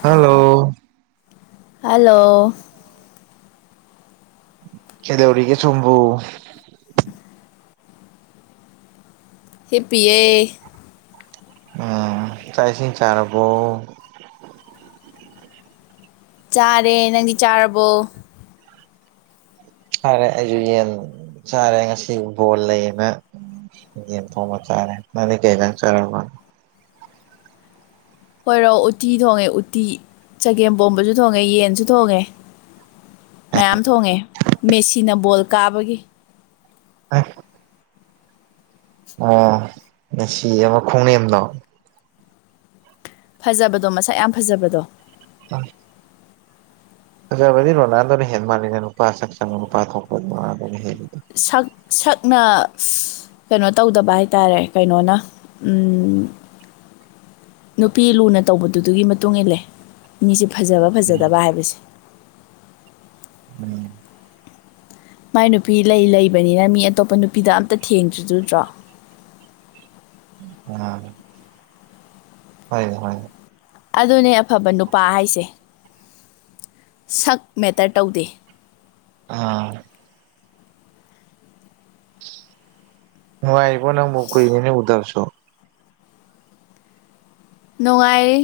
Hello. Hello ꯀꯩꯗꯧꯔꯤꯒꯦ ꯁꫭꯝꯕꯨ ꯍꯦꯞꯄꯤꯌꯦ ꯑꯥ ꯆꯥꯛ ꯏꯁꯤꯡ ꯆꯥꯔꯕꯣ꯫ ꯆꯥꯔꯦ ꯅꯪꯗꯤ ꯆꯥꯔꯕꯣ ꯆꯥꯔꯦ ꯑꯩꯁꯨ ꯌꯦꯟ ꯆꯔꯦ ꯉꯁꯤ ꯕꯣꯜ ꯂꯩꯌꯦꯅ꯫ ꯌꯦꯟ ꯊꯣꯡꯕ ꯆꯥꫪꯦ ꯅꯪꯗꯤ ꯀꯩ ꯏꯟꯖꯥꯡ ꯆꯔꯕ ꯈꫭꯎꯔꫭ ꯎꯇꯤ ꯊꯣꯡꯉꯦ ꯎꯠꯇꯤ ꯆꯒꯦꯝ ꯄꯣꯝꯕꯁꯨ ꯊꯣꯡꯉꯦ ꯌꯦꯟꯁꯨ ꯊꯣꯡꯉꯦ꯫ ꯃꯌꯥꯝ ꯊꯣꯡꯉꯦ ꯃꯦꯁꯤꯅ ꯕꯣꯜ ꯀꯥꯕꯒꯤ ꯑꯥ꯫ ꯑꯣ ꯃꯦꯁꯤ ꯑꯃ ꯈꯣꯡꯅꯦꯝꯗꯣ꯫ ꯐꯖꯕꯗꯣ ꯃꯁꯛ ꯌꯥꯝ ꯐꯖꯕꯗꯣ꯫ ꯑꯁ ꯐꯥꯖꯕꯗꯤ ꯔꯣꯅꯥꯜꯗꯣꯅ ꯍꯦꯟ ꯃꯥꯥꯟꯂꯦꯗ ꯅꯨꯄꯥ ꯁꯛ ꯆꯪꯕ ꯅꯨꯄꯥ ꯊꯣꯛꯄꯗꯤ ꯔꯣꯅꯥꯜꯅ ꯍꯦꯜꯂꯤꯗ꯫ ꯁꯛ ꯁꯛꯅ ꯀꯩꯅꯣ ꯇꯧꯗꯕ ꯍꯥꯏꯇꯥꯔꯦ ꯀꯩꯅꯣꯅ꯫ ꯎꯝ ꯅꯨꯄꯤ ꯂꯨꯅ ꯇꯧꯕꯗꯨꯗꯨꯒꯤ ꯃꯇꯨꯡ ꯏꯜꯂꯦ꯫ ꯃꯤꯁꯦ ꯐꯖꯕ ꯎꯝ ꯐꯖꯗꯕ ꯍꯥꯏꯕꯁꯦ ꯎꯝ ꯃꯥꯏ ꯅꯨꯄꯤ ꯂꯩ ꯂꯩꯕꯅꯤꯅ ꯃꯤ ꯑꯇꯣꯞꯄ ꯅꯨꯄꯤꯗ ꯑꯝꯇ ꯊꯦꯡꯗ꯭ꯔꯤꯗꫭ ꯎꯗꯔꫭ ꯑ ꯍꫭꯏꯅꯦ ꯍꫭꯏꯅꯦ ꯑꯗꯨꯅꯦ ꯑꯐꯕ ꯅꯨꯄꯥ ꯍꯥꯏꯁꯦ꯫ ꯁꯛ ꯃꯦꯇꯔ ꯇꯧꯗꯦ꯫ ꯑꯥ꯫ ꯅꯨꯡꯉꯥꯏꯔꯤꯕꯣ ꯅꯪꯕꯣ ꯀꯨꯏꯔꯦꯅꯦ ꯎꯗꯕꯁꯨ ꯅꯨꯡꯉꯥꯏꯔꯤ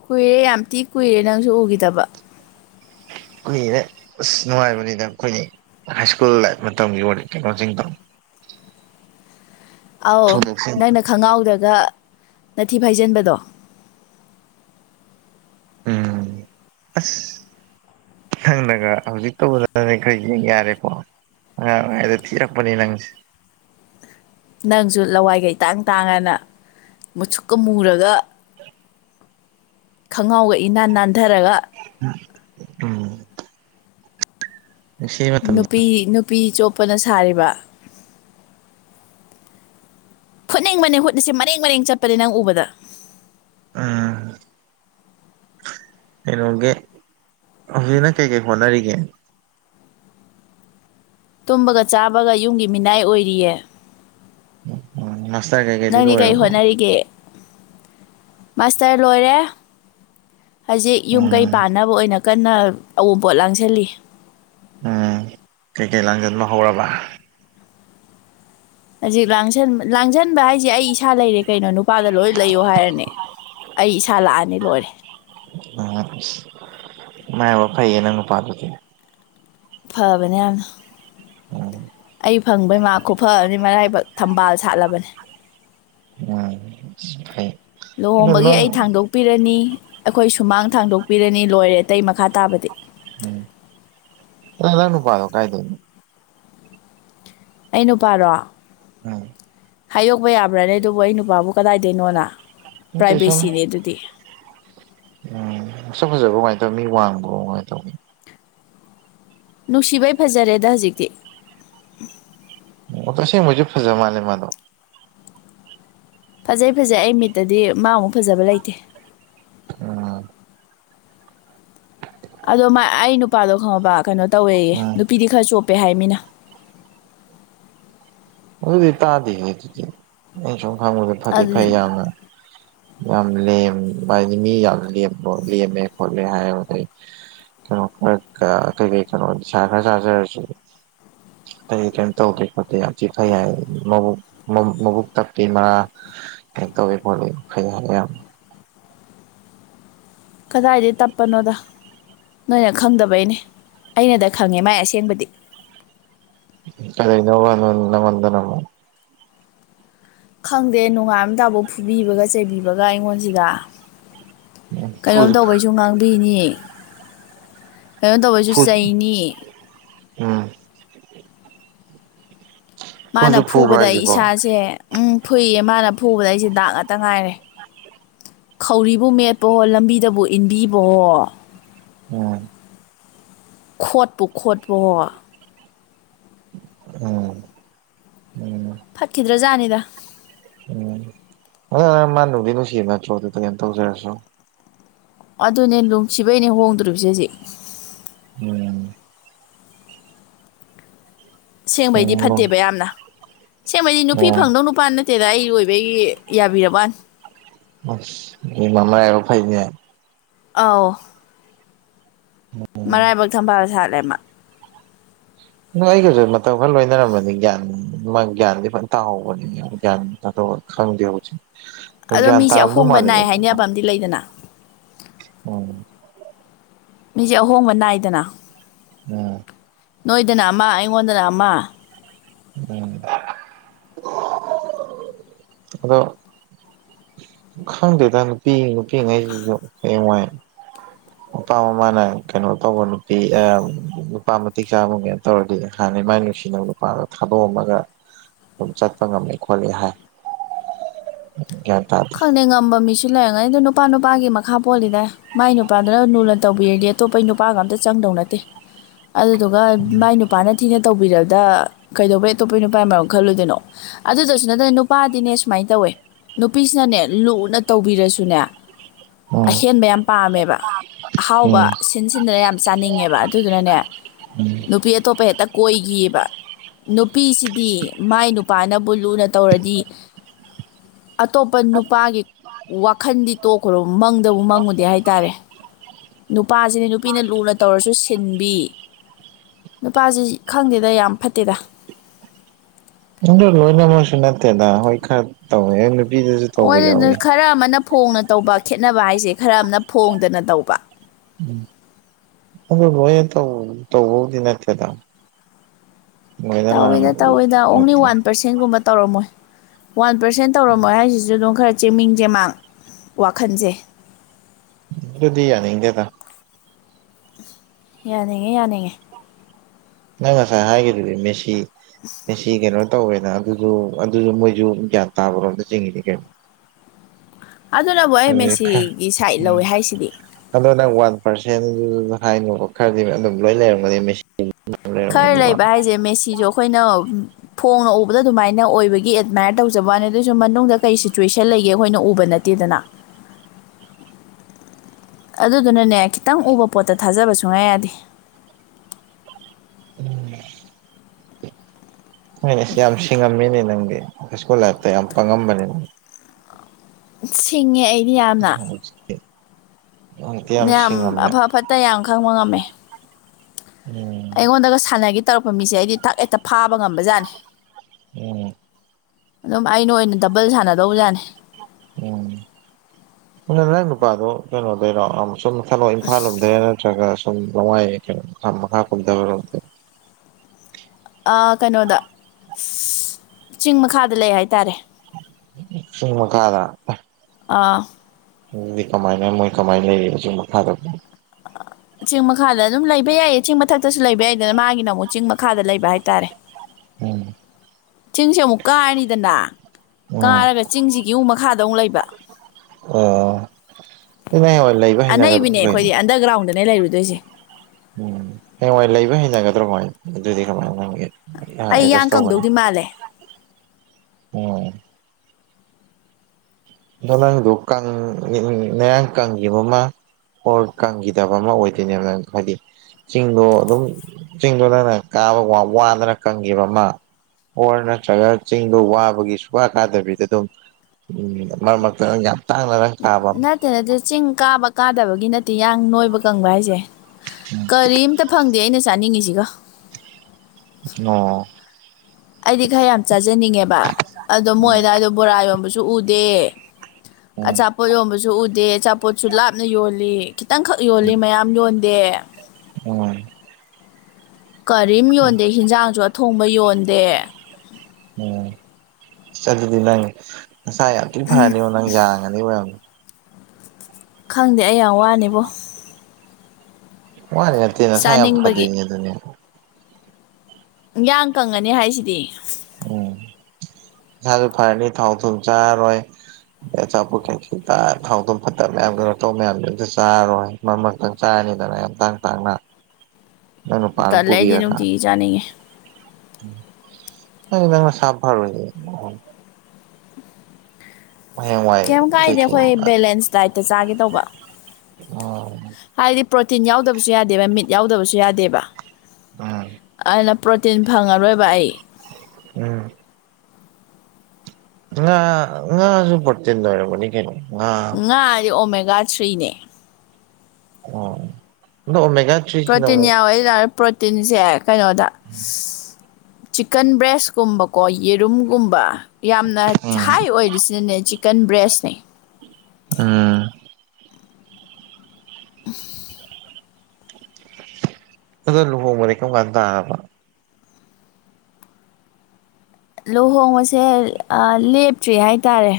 ꯀꯨꯏꯔꯦ ꯌꯥꯝ ꯊꯤ ꯀꯨꯏꯔꯦ ꯅꯪꯁꯨ ꯎꯒꯤꯗꯕ꯫ ꯀꯨꯏꯔꯦ ꯑꯁ ꯅꯨꯡꯉꯥꯏꯕꯅꯤꯅ ꯑꯩꯈꯣꯏꯅꯤ ꯍꯥꯏ ꯁ꯭ꯀꯨꯜ ꯂꯥꯏꯐ ꯃꯇꯝꯒꯤ ꯋꯥꯔꯤ ꯀꯩꯅꫭꯖꯤꯡꯗꫭ꯫ ꯑꯧ ꯊꯧꯗꯣꯛꯁꯤꯡ ꯅꯪꯅ ꯈꯪꯉꯥꯎꯗꯒ ꯅꯊꯤ ꯐꯥꯏꯖꯟꯕꯗꯣ꯫ ꯎꯝ ꯑꯁ ꯅꯪꯅꯒ ꯍꯧꯖꯤꯛ ꯇꯧꯕꯗꯅꯅꯦ ꯈꯔ ꯌꯦꯡ ꯌꯥꯔꯦꯀꯣ ꯑꯉꯥꯜ ꯑꫭꯏꯔꯤꯉꯩ ꯊꯤꯔꯛꯄꯅꯦ ꯅꯪꯁꯦ ꯅꯪꯖꯨ ꯂꯋꯥꯏꯒ‌ ꯏꯇꯥꯡ ꯇꯥꯡꯉꯅ ꯃꯨꯁꯨꯛꯀ ꯃꯨꯔꯒ [unintelligible] ꯈꯣꯡꯉꯥꯎꯒ ꯏꯅꯥꯟ ꯅꯥꯟꯊꯔꯒ꯫ ꯑꯣ꯫ [inaudible] ꯅꯨꯡꯁꯤ ꯃꯇꯝꯗꯣ ꯅꯨꯄꯤ ꯅꯨꯄꯤ ꯆꯣꯞꯄꯅ ꯁꯥꯔꯤꯕ ꯐꯨꯅꯤꯡꯕꯅꯦ ꯈꯨꯠꯁꯦ ꯃꯔꯦꯡ ꯃꯔꯦꯡ ꯆꯠꯄꯅꯦ ꯅꯪ ꯎꯕꯗ꯫ ꯎꯝ ꯀꯩꯅꯣꯒꯤ ꯍꯧꯖꯤꯛꯅ ꯀꯩꯀꯩ ꯍꯣꯠꯅꯔꯤꯒꯦ꯫ ꯇꯨꯝꯕꯒ ꯆꯥꯕꯒ ꯌꯨꯝꯒꯤ ꯃꯤꯅꯥꯏ ꯑꯣꯏꯔꯤꯌꯦ ꯎꯝ ꯃꯥꯁꯇꯔ ꯀꯩꯀꯩꯗꯤ ꯅꯪꯗꯤ ꯀꯩ ꯂꯣꯏꯔꯕꯣ ꯍꯣꯠꯅꯔꯤꯒꯦ꯫ ꯃꯥꯁꯇꯔ ꯂꯣꯏꯔꯦ꯫ ꯍꯧꯖꯤꯛ ꯌꯨꯝ ꯀꯩ ꯎꯝ ꯄꯥꯟꯅꯕ ꯑꯣꯏꯅ ꯀꯟꯅ ꯑꯋꯣꯟꯄꯣꯠ ꯂꯥꯡꯁꯤꯜꯂꯤ ꯎꯝ ꯀꯩꯀꯩ ꯂꯥꯡꯖꯤꯟꯕ ꯍꯧꯔꯕ꯫ ꯍꯧꯖꯤꯛ ꯂꯥꯡꯟ ꯂꯥꯡꯁꯟꯕ ꯍꯥꯏꯁꯦ ꯑꯩ ꯏꯁꯥ ꯂꯩꯔꯦ ꯀꯩꯅꯣ ꯅꯨꯄꯥꯗ ꯂꯣꯏ ꯂꯩꯌꯣ ꯍꯥꯏꯔꯅꯦ꯫ ꯑꯩ ꯏꯁꯥ ꯂꯥꯛꯑꯅꯤ ꯂꯣꯏꯔꯦ ꯢꯁ ꯃꯔꯥꯏꯕꯛ ꯐꯩꯍꯦ ꯅꯪ ꯅꯨꯄꯥꯗꯨꯗꯤ ꯐꯕꯅꯦ ꯌꯥꯝꯅ ꯎꯝ ꯑꯩ ꯐꯪꯕꯩ ꯃꯥ ꯈꯨꯐꯗꯤ ꯃꯔꯥꯏꯕꯛ ꯊꯝꯕꯥꯜ ꯁꯥꯠꯂꯕꯅꯦ ꯑꯝ ꯂꯨꯍꯣꯡꯕꯒꯤ ꯅꯪ ꯑꯩ ꯊꯥꯡꯗꯣꯛ ꯄꯤꯔꯅꯤ ꯑꯈꯣꯏ ꯁꯨꯃꯥꯡ ꯊꯥꯡꯗꯣꯛꯄꯤꯔꯅꯤ ꯂꯣꯏꯔꯦ ꯑꯇꯩ ꯃꯈꯥ ꯇꯥꯕꯗꯤ꯫ ꯎꯝ ꯅꯪ ꯅꯨꯄꯥꯗꯣ ꯀꯥꯏꯗꯩꯅꫭ꯫ ꯑꯩ ꯅꯨꯄꯥꯔꯣ꯫ ꯎꯝ ꯍꯥꯏꯗꯣꯛꯄ ꯌꯥꯕ꯭ꯔꯥꯅꯦ ꯑꯗꯨꯕꯨ ꯑꯩ ꯅꯨꯄꯥꯕꯨ ꯀꯗꯥꯏꯗꯩꯅꯣꯅ ꯅꯠꯇꯦ ꯁꯨꯝ ꯄ꯭ꯔꯥꯏꯚꯦꯁꯤꯅꯦ ꯑꯗꯨꯗꯤ ꯎꯝ ꯃꯁ ꯐꯖꯕ꯭ꯔꫭ ꯀꯃꯥꯏꯟ ꯇꯧꯏ ꯃꯤ ꯋꯥꯡꯕꯔꯣ ꯀꯃꯥꯏ ꯇꯧꯒꯦ ꯅꯨꯡꯁꯤꯕꯩ ꯐꯖꯔꯦꯗ ꯍꯧꯖꯤꯛꯇꯤ ꯑꯣ ꯁꯦꯡꯕꯁꯨ ꯐꯖ ꯃꯥꯜꯂꯦ ꯃꯥꯗꯣ ꯐꯖꯩ ꯐꯖꯩ ꯑꯩ ꯃꯤꯠꯇꯗꯤ ꯃꯥ ꯃꯨꯛ ꯐꯖꯕ ꯂꯩꯇꯦ ꯎꯝ ꯑꯗꯣ ꯃꯥꯏ ꯑꯩ ꯅꯨꯄꯥꯗꯣ ꯈꯪꯉꯕ ꯀꯩꯅꯣ ꯇꯧꯋꯦꯌꯦ ꯎꯝ ꯅꯨꯄꯤꯗꯤ ꯈꯔ ꯆꯣꯞꯄꯦ ꯍꯥꯏ ꯃꯤꯅ꯫ ꯑꯗꯨꯗꯤ ꯇꯥꯗꯦ ꯍ‌ꯦ ꯑꯗꯨꯗꯤ ꯑꯩꯅ ꯁꯨꯝ ꯈꯪꯕꯗꯤ ꯐꯗꯤ ꯐꯩ ꯑꯗꯨ ꯌꯥꯝꯅ꯫ ꯌꯥꯝ ꯂ‌ꯦꯝꯕ ꯃꯤ ꯌꯥꯝ ꯂ‌ꯦꯝꯃ‌ꯦ ꯈꯣꯠꯂꯦ ꯍꯥꯏꯌ‌ꯦ ꯇꯥꯢ꯫ ꯀꯩꯅꯣ ꯈꯔ ꯀꯩꯀꯩ ꯀꯩꯅꯣ ꯅꯤꯁꯥꯥ ꯈꯔ ꯆꯥꯖꯔꯁꯨ꯫ ꯀꯩꯝ ꯇꯧꯗꯦ ꯈꫭꯠꯇ‌ꯦ ꯌꯥꯝꯊꯤꯅ ꯐꯩꯌ‌ꯦ ꯍꯥꯏ ꯃꯕꯨ꯫ ꯃꯕꯨ ꯃꯕꯨꯛ ꯇꯞꯄꯤ ꯃꯥ ꯀꯩꯅ ꯇꯧꯋꯤ ꯈꯣꯠꯂꯤ ꯐꯩ ꯍꯥꯏ ꯌꯥꯝ ꯀꯗꯥꯏꯗꯩ ꯇꯞꯄꯅꯣꯗ ꯅꯣꯏꯅ ꯈꯪꯗꯕꯩꯅꯦ ꯑꯩꯅꯗ ꯈꯪꯉꯦ ꯃꯥꯏ ꯑꯁꯦꯡꯕꯗꯤ ꯀꯩꯗꫭꯏꯅꫭꯕ ꯅꯪꯉꯣꯡꯗꯅ ꯑꯃꫭꯛ꯫ ꯈꯪꯗꯦ ꯅꯣꯉꯥꯟꯕꯗꯩ ꯅꯨꯃꯤꯠꯇꯥꯐꯥꯎ ꯐꯨꯕꯤꯕꯒ ꯆꯩꯕꯤꯕꯒ ꯑꯩꯉꯣꯟꯁꯤꯗ ꯀꯩꯅꯣꯝ ꯐꯨꯁꯨ ꯇꯧꯕꯩꯁꯨ ꯉꯥꯡꯕꯤꯅꯤ ꯀꯩꯅꯣꯝ ꯇꯧꯕꯩꯁꯨ꯫ ꯐꯨ ꯆꯩꯅꯤ ꯎꯝ꯫ ꯃꯥꯅ ꯐꯨꯁꯨ ꯐꯨꯕ꯭ꯔꯥ ꯐꯨꯕꯗ ꯑꯩ ꯍꯥꯏꯁꯤꯕꯣ ꯏꯁꯥꯁꯦ ꯎꯝ ꯐꯨꯏꯌꯦ ꯃꯥꯅ ꯐꯨꯕꯗ ꯑꯩꯁꯦ ꯗꯥꯛ ꯉꯥꯛꯇ ꯉꯥꯏꯔꯦ ꯈꯧꯔꯤꯕꯨ ꯃꯦꯠꯄꯍꯣ ꯂꯝꯕꯤꯗꯕꯨ ꯏꯟꯕꯤꯕꯍꯣ ꯎꯝ꯫ ꯈꯣꯠꯄꯨ ꯈꯣꯠꯄ ꯑꫭ꯫ ꯎꯝ ꯎꯝ꯫ ꯐꯠꯈꯤꯗ꯭ꯔꯥꯖꯥꯠꯅꯤꯗ ꯎꯝ ꯑꯗꯣ ꯃꯥ ꯅꯨꯡꯗꯤ ꯅꯨꯡꯁꯤꯕ ꯅꯠꯇ꯭ꯔꯣ ꯑꯗꯨ ꯀꯩꯅꯣꯝ ꯇꯧꯖꯔꯁꯨ꯫ ꯑꯗꯨꯅꯦ ꯅꯨꯡꯁꯤꯕꯩꯅꯦ ꯍꯣꯡꯗꯣꯔꯤꯕꯁꯦ ꯍꯧꯖꯤꯛ꯫ ꯎꯝ꯫ ꯁꯦꯡꯕꯩꯗꯤ ꯑꯣ ꯐꯠꯇꯦꯕ ꯌꯥꯝꯅ ꯁꯦꯡꯕꯩꯗꯤ ꯅꯨꯄꯤ ꯑꯣ ꯐꯪꯗꯧ ꯅꯨꯄꯥ ꯅꯠꯇꯦꯗ ꯑꯩ ꯑꫭꯏꯕꯒꯤ ꯌꯥꯕꯤꯔꯕꯩ ꯋꯥꯅꯤ꯫ ꯑꯁ ꯃꯥ ꯃꯔꯥꯏꯕꯛ ꯐꯩꯅꯦ ꯑꯥꯎ [unintelligible] ꯃꯔꯥꯏꯕꯛ ꯊꯝꯕꯥꯜ ꯁꯥꯠꯂꯦ ꯃꯥ ꯅꫭꯏ ꯑꯩꯒꯁꯨ ꯃꯇꯝ ꯈꯔ ꯂꯣꯏꯅꯔꯝꯃꯅꯤ ꯒ꯭ꯌꯥꯟ ꯒ꯭ꯌꯥꯟꯗꯤ ꯐꯖꯅ ꯇꯥꯍꯧꯕꯅꯤ ꯒ꯭ꯌꯥꯟ [unintelligible] ꯑꯗꫭ꯫ ꯈꯪꯗꯦ ꯍꯧꯖꯤꯛ ꯑꯗꯣ ꯒ꯭ꯌꯥꯟ ꯃꯤꯁꯦ ꯇꯥꯔꯝꯗꯧ ꯑꯍꯣꯡꯕ ꯅꯥꯏ ꯃꯥꯜꯂꯦꯗ ꯑꯩꯁꯨ ꯍꯥꯏꯅꯕ ꯑꯝꯗꯤ ꯂꯩꯗꯅ꯫ ꯎꯝ ꯃꯤꯁꯦ ꯑꯍꯣꯡꯕ ꯅꯥꯏꯗꯅ꯫ ꯎꯝ꯫ ꯅꯣꯏꯗꯅ ꯑꯃ ꯑꯩꯉꯣꯟꯗꯅ ꯑꯃ꯫ ꯎꯝ [unintelligible] ꯑꯗꯣ ꯈꯪꯗꯦꯗ ꯅꯨꯄꯤ ꯄꯤ ꯉꯩꯁꯤꯖꯨ ꯍꯌꯦꯡꯋꯥꯏ ꯃꯄꯥ ꯃꯃꯥꯅ ꯀꯩꯅꯣ ꯇꯧꯕ ꯅꯨꯄꯤ ꯑ ꯅꯨꯄꯥ ꯃꯇꯤꯛ ꯆꯥꯕꯒꯦ ꯇꯧꯔꯗꯤ ꯍꯥꯟꯅ ꯃꯥꯏ ꯅꯨꯡꯁꯤꯅꯕ ꯅꯨꯄꯥꯗꫭ ꯊꯥꯗꯣꯛꯑꯝꯃꯒ ꯑꯗꯨꯝ ꯆꯠꯄ ꯉꯝꯃꯦ ꯈꯣꯠꯂꯤ ꯍꯥꯏ ꯒ꯭ꯌꯥꯟ ꯇꯥꯗꯦ ꯈꯪꯗꯦ ꯉꯝꯕ ꯃꯤꯁꯨ ꯂꯩꯔꯝꯒꯅꯤ ꯑꯗꯨ ꯅꯨꯄꯥ ꯅꯨꯄꯥꯒꯤ ꯃꯈꯥ ꯄꯣꯜꯂꯤꯗ꯫ ꯃꯥꯏ ꯅꯨꯄꯥꯗꯨꯅ ꯂꯨꯅ ꯇꯧꯕꯤꯔꯗꯤ ꯑꯇꯣꯞꯄꯩ ꯅꯨꯄꯥꯒ ꯑꯝꯇ ꯆꯪꯗꯧ ꯅꯠꯇꯦ ꯑꯗꯨꯗꯨꯒ ꯃꯥꯏ ꯅꯨꯄꯥꯅ ꯊꯤꯅ ꯇꯧꯕꯤꯔꯕꯗ ꯀꯩꯗꯧꯕꯩ ꯑꯇꯣꯞꯄꯩ ꯅꯨꯄꯥ ꯃꯔꯝ ꯈꯜꯂꯣꯏꯗꯣꯏꯅꯣ ꯑꯗꯨꯗꯁꯨ ꯅꯠꯇꯅ ꯅꯨꯄꯥꯗꯤꯅꯦ ꯁꯨꯃꯥꯏꯟ ꯇꯧꯋꯦ꯫ ꯅꯨꯄꯤꯁꯤꯅꯅꯦ ꯂꯨꯅ ꯇꯧꯕꯤꯔꯁꯨꯅꯦ ꯎꯝ ꯑꯍꯦꯟꯕ ꯌꯥꯝ ꯄꯥꯝꯃꯦꯕ ꯑꯍꯥꯎꯕ ꯎꯝ ꯁꯤꯟ ꯁꯤꯟꯗꯅ ꯌꯥꯝ ꯆꯥꯅꯤꯡꯉꯦꯕ ꯑꯗꯨꯗꯨꯅꯅꯦ ꯎꯝ ꯅꯨꯄꯤ ꯑꯇꯣꯞꯄ ꯍꯦꯛꯇ ꯀꯣꯏꯒꯤꯕ ꯅꯨꯄꯤꯁꯤꯗꯤ ꯃꯥꯏ ꯅꯨꯄꯥꯅꯕꯨ ꯂꯨꯅ ꯇꯧꯔꯗꯤ ꯑꯇꯣꯞꯄ ꯅꯨꯄꯥꯒꯤ ꯋꯥꯈꯟꯗꯤ ꯇꯣꯛꯈ꯭ꯔꯣ ꯃꯪꯗꯕꯨ ꯃꯪꯉꯨꯗꯦ ꯍꯥꯏꯇꯥꯔꯦ ꯅꯨꯄꯥꯁꯤꯅꯦ ꯅꯨꯄꯤꯅ ꯂꯨꯅ ꯇꯧꯔꯁꯨ ꯁꯤꯟꯕꯤ ꯅꯨꯄꯥꯁꯤ ꯈꯪꯗꯦꯗ ꯌꯥꯝ ꯐꯠꯇꯦꯗ꯫ [unintelligible] ꯂꯣꯏꯅꯃꯛꯁꯨ ꯅꯠꯇꯦꯗ ꯍꯣꯏ ꯈꯔ ꯇꯧꯋꯦ ꯅꯨꯞ [unintelligible] ꯑꯗꯨ ꯈꯔ ꯑꯃꯅ ꯐꯣꯡꯅ ꯇꯧꯕ ꯈꯦꯠꯅꯕ ꯍꯥꯏꯁꯦ ꯈꯔ ꯑꯃꯅ ꯐꯣꯡꯗꯅ ꯇꯧꯕ ꯑꯗꯨꯕꯨ ꯑꯩꯅ ꯇꯧ ꯇꯧꯕꯕꯨꯗꯤ ꯅꯠꯇꯦꯗ ꯂꯣꯏꯅ ꯇꯧꯋꯦꯗ ꯂꯥꯟꯅ ꯎ ꯇꯧꯋꯦꯗ ꯑꯣꯡꯂꯤ ꯄꯣꯠꯇꯣ ꯋꯥꯟ ꯄꯔꯁ ꯒꯨꯝꯕ ꯇꯧꯔꯝꯃꯣꯏ ꯋꯥꯟ ꯄꯔꯁꯦꯟ ꯇꯧꯔꯝꯃꯣꯏ ꯍꯥꯏꯁꯤꯁꯨ ꯑꯗꯨꯝ ꯈꯔ ꯆꯦꯃꯤꯡ ꯆꯦꯃꯥꯡ ꯋꯥꯈꯟꯁꯦ ꯑꯗꯨꯗꯤ ꯌꯥꯅꯤꯡꯗꯦꯗ ꯌꯥꯅꯤꯡꯉꯦ ꯌꯥꯅꯤꯡꯉꯦ ꯅꯪ ꯉꯁꯥꯏ ꯍꯥꯏꯒꯗꯨꯗꯤ ꯃꯦꯁꯤ ꯃꯦꯁꯤ ꯀꯩꯅꯣ ꯇꯧꯋꯦꯅ ꯑꯗꯨꯁꯨ ꯑꯗꯨꯁꯨ ꯃꯣꯏꯁꯨ ꯒ꯭ꯌꯥꯟ ꯇꯥꯕꯔꯣꯝꯗ ꯆꯤꯡꯉꯤꯅꯦ ꯀꯩꯅꯣ ꯑꯗꯨꯅꯕꯨ ꯑꯩ ꯑꯗꯨꯗꯤ ꯈꯔ ꯃꯦꯁꯤꯒꯤ ꯁꯥꯏꯠ ꯎꯝ ꯂꯧꯋꯦ ꯍꯥꯏꯁꯤꯗꯤ ꯑꯗꯣ ꯅꯪ ꯋꯥꯟ ꯄꯥꯔꯁꯦꯟꯗꯨ ꯍꯥꯏꯅꯣꯕ ꯈꯔꯗꯤ ꯑꯗꯨꯝ ꯂꯣꯏ ꯂꯩꯔꯝꯒꯅꯤ ꯃꯦꯁ ꯈꯔ ꯂꯩꯕ ꯍꯥꯏꯁꯦ ꯃꯦꯁꯤꯁꯨ ꯑꯩꯈꯣꯏꯅ ꯐꯣꯡꯅ ꯎꯕꯗ ꯑꯗꯨꯃꯥꯏꯅ ꯑꯣꯏꯕꯒꯤ ꯑꯦꯗꯃꯥꯏꯌꯔ ꯇꯧꯖꯕ ꯋꯥꯅꯤ ꯑꯗꯨꯏꯁꯨ ꯃꯅꯨꯡꯗ ꯀꯔꯤ ꯁꯤꯆꯨꯋꯦꯁꯟ ꯂꯩꯒꯦ ꯑꯩꯈꯣꯏꯅ ꯎꯕ ꯅꯠ ꯇꯦꯗꯅ꯫ ꯑꯗꯨꯗꯨꯅꯅꯦ ꯈꯤꯇꯪ ꯎꯕ ꯄꯣꯠꯇ ꯊꯥꯖꯕ ꯁꯨꯡꯌꯥ ꯌꯥꯗꯦ ꯎꯝ [unintelligible] ꯍꯣꯏꯅꯦ ꯑ ꯁꯌꯥꯝ ꯁꯤꯡꯉꯝꯃꯤꯅꯦ ꯅꯪꯗꯤ ꯍꯥꯏꯁ ꯁ꯭ꯀꯨꯜ ꯂꯥꯏꯐꯇ ꯌꯥꯝ ꯄꯪꯉꯝꯕꯅ‌ꯦ ꯅꯪ꯫ ꯁꯤꯡꯉꯦ ꯑꯩꯗꯤ ꯌꯥꯝꯅ ꯦ [unintelligible] ꯌꯥꯝ ꯑꯐ ꯐꯠꯇ ꯌꯥꯝ ꯈꯪꯕ ꯉꯝꯃꯦ ꯎꯝ ꯑꯩꯉꯣꯟꯗꯒ ꯁꯥꯟꯅꯒ‌ꯦ꯫ ꯇꯧꯔꯛꯄ ꯃꯤꯁꯦ ꯑꯩꯗꯤ ꯊꯛ ꯍꯦꯛꯇ ꯐꯥꯕ ꯉꯝꯕꯖꯥꯠꯅꯤ ꯎꯝ ꯑꯗꯨꯝ ꯑꯩꯅ ꯑꯣꯏꯅ ꯗꯕꯜ ꯁꯥꯟꯅꯗꯧꯕꯖꯥꯠꯅꯤ꯫ ꯎꯝ ꯃ ꯅ ꯅꯨꯨꯄꯥꯥꯗ ꯀꯩꯅꯩꯅꯣꯗꯣꯏꯔ ꯁꯨꯝ ꯃꯊꯛꯂꯣ ꯏꯝꯐꯥꯜ ꯂꯣꯝꯗꯩꯔ ꯅꯠꯇ꯭ꯔꯒ ꯁꯨꯝ ꯂꯋꯥꯏ ꯀꯩꯅꯣ ꯃꯈꯥ ꯃꯈꯥ ꯀꯨꯝꯊꯕꯔꯣꯝꯗꯩꯔꯣ ꯑꯥ ꯀꯩꯅꯣꯗ ꯆꯤꯡ ꯃꯈꯥꯗ ꯂꯩ ꯍꯥꯏꯇꯥꯔꯦ ꯆꯨꯡ ꯃꯈꯥꯗ ꯑꯦ ꯑꯥ ꯑꯗꯨꯗꯤ ꯀꯃꯥꯏꯅ ꯃꯣꯏ ꯀꯃꯥꯏꯅ ꯂꯩꯔꯤ ꯍꯨꯖꯤꯛ ꯃꯈ ꯐꯥꯗꯕꯣ꯫ ꯆꯤꯡ ꯃꯈꯥꯗ ꯑꯗꯨꯝ ꯂꯩꯕ ꯌꯥꯏꯌꯦ ꯆꯤꯡ ꯃꯊꯛꯇꯁꯨ ꯂꯩꯕ ꯌꯥꯏꯗꯅ ꯃꯥꯒꯤꯅ ꯑꯃꫭꯛ ꯆꯤꯡ ꯃꯈꯥꯗ ꯂꯩꯕ ꯍꯥꯏꯇꯥꯔꯦ꯫ ꯎꯝ꯫ ꯆꯤꯡꯁꯤ ꯑꯃꯨꯛ ꯀꯥꯏꯔꯤꯗꯅ ꯑꯣ ꯑꯣ ꯀꯥꯏꯔꯒ ꯆꯤꯡꯁꯤꯒꯤ ꯑꯃꯨꯛ ꯃꯈꯥꯗ ꯑꯃꯨꯛ ꯂꯩꯕ꯫ ꯑꯣ ꯏ ꯍ ꯂꯩ ꯑꯅꯩꯕꯅꯦ ꯑꯩꯈꯣꯏꯗꯤ ꯑꯟꯗꯔꯒ꯭ꯔꯥꯎꯟꯗꯅꯦ ꯂꯩꯔꯨꯗꯣꯏꯁꯦ ꯎꯝ ꯍꯌꯦꯡꯋꯥꯏ ꯂꯩꯕ ꯍꯩꯅꯒꯗ꯭ꯔꯣ ꯑꯗꯨꯗꯤ ꯀꯃꯥꯏꯅ ꯈꯪꯒꯦ꯫ ꯑꯩ ꯑꯦꯗꯖꯁ ꯌꯥꯡ ꯇꯧꯧꯕꯅꯤ ꯀꯪꯗꯧꯗꯤ ꯃꯥꯜꯂꯦ ꯎꯝ ꯑꯗ ꯅꯪꯗꯣ ꯅꯌꯥꯝ ꯀꯪꯉꯦ ꯃꯃꯥ ꯑꯣꯔ ꯀꯪꯈꯤꯗꯕ ꯑꯃ ꯑꯣꯏꯗꯣꯏꯅꯦꯕ ꯍꯥꯏꯗꯤ ꯆꯤꯡꯗꯣ ꯑꯗꯨꯝ ꯆꯤꯡꯗꯣ ꯅꯪꯅ ꯀꯥꯕ ꯋꯥꯗꯅ ꯀꯪꯈꯤꯕ ꯑꯃ꯫ ꯑꯣꯔ ꯅꯠꯇ꯭ꯔꯒ ꯆꯤꯡꯗ ꯋꯥꯕꯒꯤ ꯁꯨꯀ ꯀꯥꯗꯕꯤꯗ ꯑꯗꯨꯝ ꯎꯝ ꯃꯔꯛ ꯃꯔꯛꯇ ꯅꯪ ꯌꯥꯝ ꯇꯥꯡꯅ ꯇꯥꯕ ꯀ ꯅꯠꯇ ꯆꯤꯡ ꯀꯥꯕ ꯀꯥꯗꯕꯒꯤ ꯅꯠꯇꯦ ꯌꯥꯡ ꯅꯣꯏꯕ ꯀꯪꯕ ꯍꯥꯏꯁꯦ ꯀꯔꯤꯝꯇ ꯐꯪꯗꯦ ꯑꯩꯅ ꯆꯥꯅꯤꯡꯉꯤꯁꯤꯒ ꯅꯣꯑꯣ꯫ ꯑꯩꯗꯤ ꯈꯔ ꯌꯥꯝ ꯆꯥꯖꯅꯤꯡꯉꯦꯕ ꯑꯗꯣ ꯃꯣꯏ ꯑꯗꯨꯋꯥꯏꯗꯣ ꯕꯣꯔꯥ ꯌꯣꯟꯕꯁꯨ ꯎꯗꯦ꯫ ꯎꯝ ꯑꯆꯥꯄꯣꯠ ꯌꯣꯟꯕꯁꯨ ꯎꯗꯦ ꯑꯆꯥꯄꯣꯠꯁꯨ ꯂꯥꯞꯅ ꯌꯣꯜꯂꯤ ꯈꯤꯇꯪꯈꯛ ꯌꯣꯜꯂꯤ ꯃꯌꯥꯝ ꯌꯣꯟ ꯗꯦ꯫ ꯎꯝ꯫ ꯀꯔꯤꯝ ꯌꯣꯟꯗꯦ ꯍꯤꯟꯖꯥꯡꯁꯨ ꯑꯊꯣꯡꯕ ꯌꯣꯟꯗꯦ ꯎꯝ ꯑꯁ ꯑꯗꯨꯗꯤ ꯅꯪ ꯅꯁꯥ ꯌꯥꯝ ꯊꯤꯅ ꯐꯔꯅꯤꯕꯣ ꯅꯪ ꯌꯥꯡꯉꯅꯤꯕꯣ ꯌꯥꯝꯅ꯫ ꯈꯪꯗꯦ ꯑꯩ ꯌꯥꯝ ꯋꯥꯅꯦꯕꯣ ꯋꯥꯅꯤ ꯅ ꯇ ꯅꯁꯥꯏ ꯌꯥꯝ ꯆꯥꯅꯤꯡꯕꯒꯤ ꯐꯥꯗꯅꯦ ꯑꯗꯨꯅ ꯌꯥꯡ ꯀꯪꯉꯅꯤ ꯍꯥꯏꯁꯤꯗꯤ ꯎꯝ ꯏꯁꯥꯁꯨ ꯐꯔꯅꯤ ꯊꯥꯎ ꯊꯨꯝ ꯆꯥꯔꯔꯣꯏ ꯑꯆꯥꯄꯣꯠ ꯀꯩ ꯀꯩ ꯇ ꯊꯥꯎꯗꯨ ꯐꯠꯇꯕ ꯃꯌꯥꯝꯗꯨ ꯀꯩꯅꯣ ꯇꯧꯕ ꯃꯌꯥꯝꯗꯨ ꯑꯃꯇ ꯆꯥꯔꯔꯣꯏ꯫ ꯃꯃꯛꯇ ꯆꯥꯔꯅꯤꯗꯅ ꯌꯥꯝ ꯇꯥꯡ ꯇꯥꯡꯅ ꯅꯪ ꯅꯨꯄꯥꯅ ꯇꯂ ꯂꯩꯗꯤꯅꯨ ꯀ ꯆꯥꯅꯤꯡꯌꯦ ꯑꯗꯨꯗꯤ ꯅꯪ ꯅꯥꯁꯥ ꯐꯔꯣꯏꯌꯦ꯫ ꯍꯌꯦꯡꯋꯥꯏ ꯀꯩꯝ ꯀꯥꯏꯗꯦ ꯀꯩꯀꯩ ꯑꯩꯈꯣꯏ ꯕꯦꯂꯦꯟꯁ ꯗꯥꯏꯠꯇ ꯆꯥꯒꯦ ꯇꯧꯕ ꯎꯝ ꯍꯥꯏꯗꯤ ꯄ꯭ꯔꯣꯇꯤꯟ ꯌꯥꯎꯗꯕꯁꯨ ꯌꯥꯗꯦꯕ ꯃꯤꯠ ꯌꯥꯎꯗꯕꯁꯨ ꯌꯥꯗꯦꯕ ꯎꯝ ꯑꯗꯨꯅ꯫ ꯄ꯭ꯔꯣꯇꯤꯟ ꯐꯪꯉꯔꯣꯏꯕ ꯑꯩ ꯎꯝ ꯑ ꯉꯁꯨꯄꯠꯇꯅꯣꯔ ꯃꯅꯤꯒꯦꯅꯤ ꯉꯥꯗꯤ ꯑꯣꯃꯦꯒꯥ ꯊ꯭ꯔꯤꯅꯦ ꯑꯣ ꯅ ꯑꯣ ꯃꯦꯒꯥ ꯄ꯭ꯔꯣꯇꯤꯟ ꯌꯥꯎꯋꯦ ꯑꯗꯨꯇꯥꯔꯁꯨ ꯄ꯭ꯔꯣꯇꯤꯟꯁꯦ ꯀꯩꯅꯣꯗ꯫ ꯆꯤꯛꯀꯟ ꯕ꯭ꯔꯦꯁꯀꯨꯝꯕꯀꯣ ꯌꯦꯔꯨꯝꯒꯨꯝꯕ꯫ ꯌꯥꯝꯅ ꯎꯝ ꯍꯥꯏ ꯑꯣꯏꯔꯤꯁꯤꯅꯅꯦ ꯆꯤꯛꯀꯟ ꯕ꯭ꯔꯦꯁꯅꯦ꯫ ꯎꯝ [unintelligible] ꯑꯗꯣ ꯂꯨꯍꯣꯡꯕꯗꯤ ꯀꯝ ꯀꯥꯟꯗ ꯇꯥꯔꯕ ꯂꯨꯍꯣꯡꯕꯁꯦ ꯑꯥ ꯂꯦꯞꯇ꯭ꯔꯤ ꯍꯥꯏꯇꯥꯔꯦ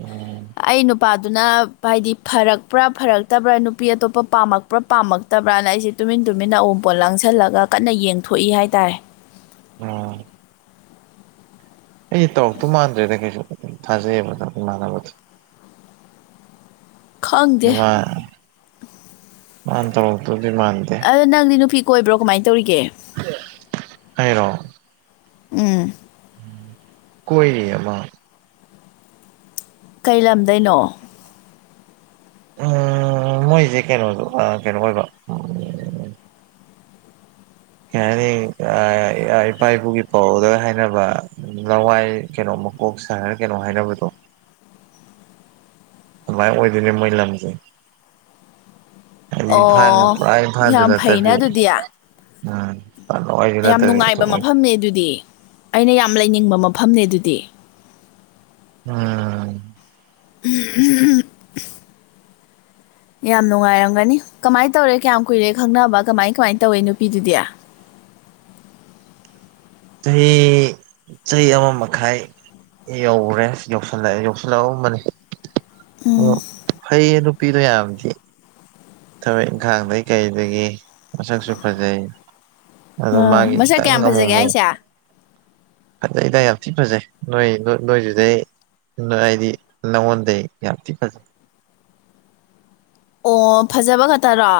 ꯎꯝ ꯑꯩ ꯅꯨꯄꯥꯗꯨꯅ ꯍꯥꯏꯗꯤ ꯐꯔꯛꯄ꯭ꯔꯥ ꯐꯔꯛꯇꯕ꯭ꯔꯥ ꯅꯨꯄꯤ ꯑꯇꯣꯞꯄ ꯄꯥꯝꯃꯛ ꯄꯔꯥ ꯄꯥꯝꯃꯛꯇꯕ꯭ꯔꯅ ꯑꯩꯁꯦ ꯇꯨꯃꯤꯟ ꯇꯨꯃꯤꯟꯅ ꯑꯎꯡꯄꯣꯠ ꯂꯥꯡꯁꯤꯜꯂꯒ ꯀꯟꯅ ꯌꯦꯡꯊꯣꯛꯏ ꯍꯥꯏꯇꯥꯔꯦ ꯎꯝ ꯑꯩꯁꯦ ꯇꯧꯔꯛꯇꯨ ꯃꯥꯟꯗ꯭ꯔꯦꯗ ꯀꯩꯁꯨ ꯊꯥꯖꯩꯑꯦꯕ ꯏꯃꯥꯟꯅꯕꯗꯣ ꯈꯪꯗꯦ [unintelligible] ꯃꯥꯟ ꯇꯧꯔꯛꯇꯧꯗꯤ ꯃꯥꯟꯗꯦ ꯑꯗꯣ ꯅꯪꯗꯤ ꯅꯨꯄꯤ ꯀꯣꯏꯕ꯭ꯔꯣ ꯀꯃꯥꯏꯟ ꯇꯧꯔꯤꯒꯦ ꯑꯩꯔꯣ ꯎꯝ ꯀꯣꯏꯔꯤ ꯑꯃꯥ ꯀꯩ ꯂꯝꯗꯩꯅꯣ ꯑꯥ ꯃꯣꯏꯖꯦ ꯀꯩꯅꯣꯗꯨ ꯑ ꯀꯩꯅꯣ ꯑꯣꯏꯕ ꯀꯩ ꯍꯥꯏꯅꯤ ꯑꯥ ꯏꯄꯥ ꯏꯄꯨꯒꯤ ꯄꯥꯎꯔꯧꯗꯒ ꯍꯥꯏꯅꯕ ꯂꯋꯥꯏ ꯀꯩꯅꯣ ꯃꯀꯣꯛ ꯁꯥꯍꯔ ꯀꯩꯅꯣ ꯍꯥꯏꯅꯕꯗꯣ ꯑꯗꯨꯃꯥꯏ ꯑꯣꯗꯣꯅꯦ ꯃꯣꯏ ꯂꯝꯁꯦ ꯏꯝꯐꯥꯟ ꯑꯣ ꯄꯨꯔꯥ ꯏꯝꯐꯥꯟꯖꯨ ꯌꯥꯝ ꯐꯩꯅ ꯅꯠꯇꯕꯤ ꯑꯗꯨꯗꯤ ꯑꯥ ꯌꯥꯝ ꯅꯨꯡꯉꯥꯏꯕ ꯃꯐꯝꯅꯦ ꯑꯗꯨꯗꯤ ꯑꯩꯅ ꯌꯥꯝ ꯂꯩꯅꯤꯡꯕ ꯃꯐꯝꯅꯦ ꯑꯗꯨꯗꯤ ꯑꯥ [unintelligible] ꯌꯥꯝ ꯅꯨꯡꯉꯥꯏꯔꯝꯒꯅꯤ ꯀꯃꯥꯏ ꯇꯧꯔꯦ ꯀꯌꯥꯝ ꯀꯨꯏꯔꯦ ꯈꯪꯅꯕ ꯀꯃꯥꯏ ꯀꯃꯥꯏ ꯇꯧꯋꯤ ꯅꯨꯄꯤꯗꯨꯗꯤ ꯆꯍꯤ ꯆꯍꯤ ꯑꯃ ꯃꯈꯥꯏ ꯌꯧꯔꯦ ꯌꯧꯁꯤꯜꯂꯛꯑꯦ ꯌꯧꯁꯤꯜꯂꯛꯑꯕꯒꯨꯕꯅꯦ ꯑꯣ ꯐꯩꯌꯦ ꯅꯨꯄꯤꯗꯣ ꯌꯥꯝ ꯊꯤ ꯊꯕꯛ ꯏꯪꯈꯥꯡꯗꯒꯤ ꯀꯩꯗꯒꯤ ꯃꯁꯛꯁꯨ ꯐꯖꯩ ꯑꯗꯣ ꯃꯥꯒꯤ ꯃꯁꯛ ꯀꯌꯥꯝ ꯈꯤꯇꯪ ꯑꯃꯨꯛ ꯐꯖꯒꯦ ꯑꯃꯨꯛ ꯍꯥꯏꯁꯦ ꯐꯖꯩꯗ ꯌꯥꯝ ꯊꯤꯟ ꯐꯖꯩ ꯅꯣꯏ ꯅꯣꯏꯗꯨꯗꯩ ꯍꯥꯏꯗꯤ ꯅꯉꯣꯟꯗꯩ ꯌꯥꯝ ꯊꯤ ꯐꯖꯩ ꯑꯣ ꯐꯖꯕ ꯈꯛꯇꯔꯣ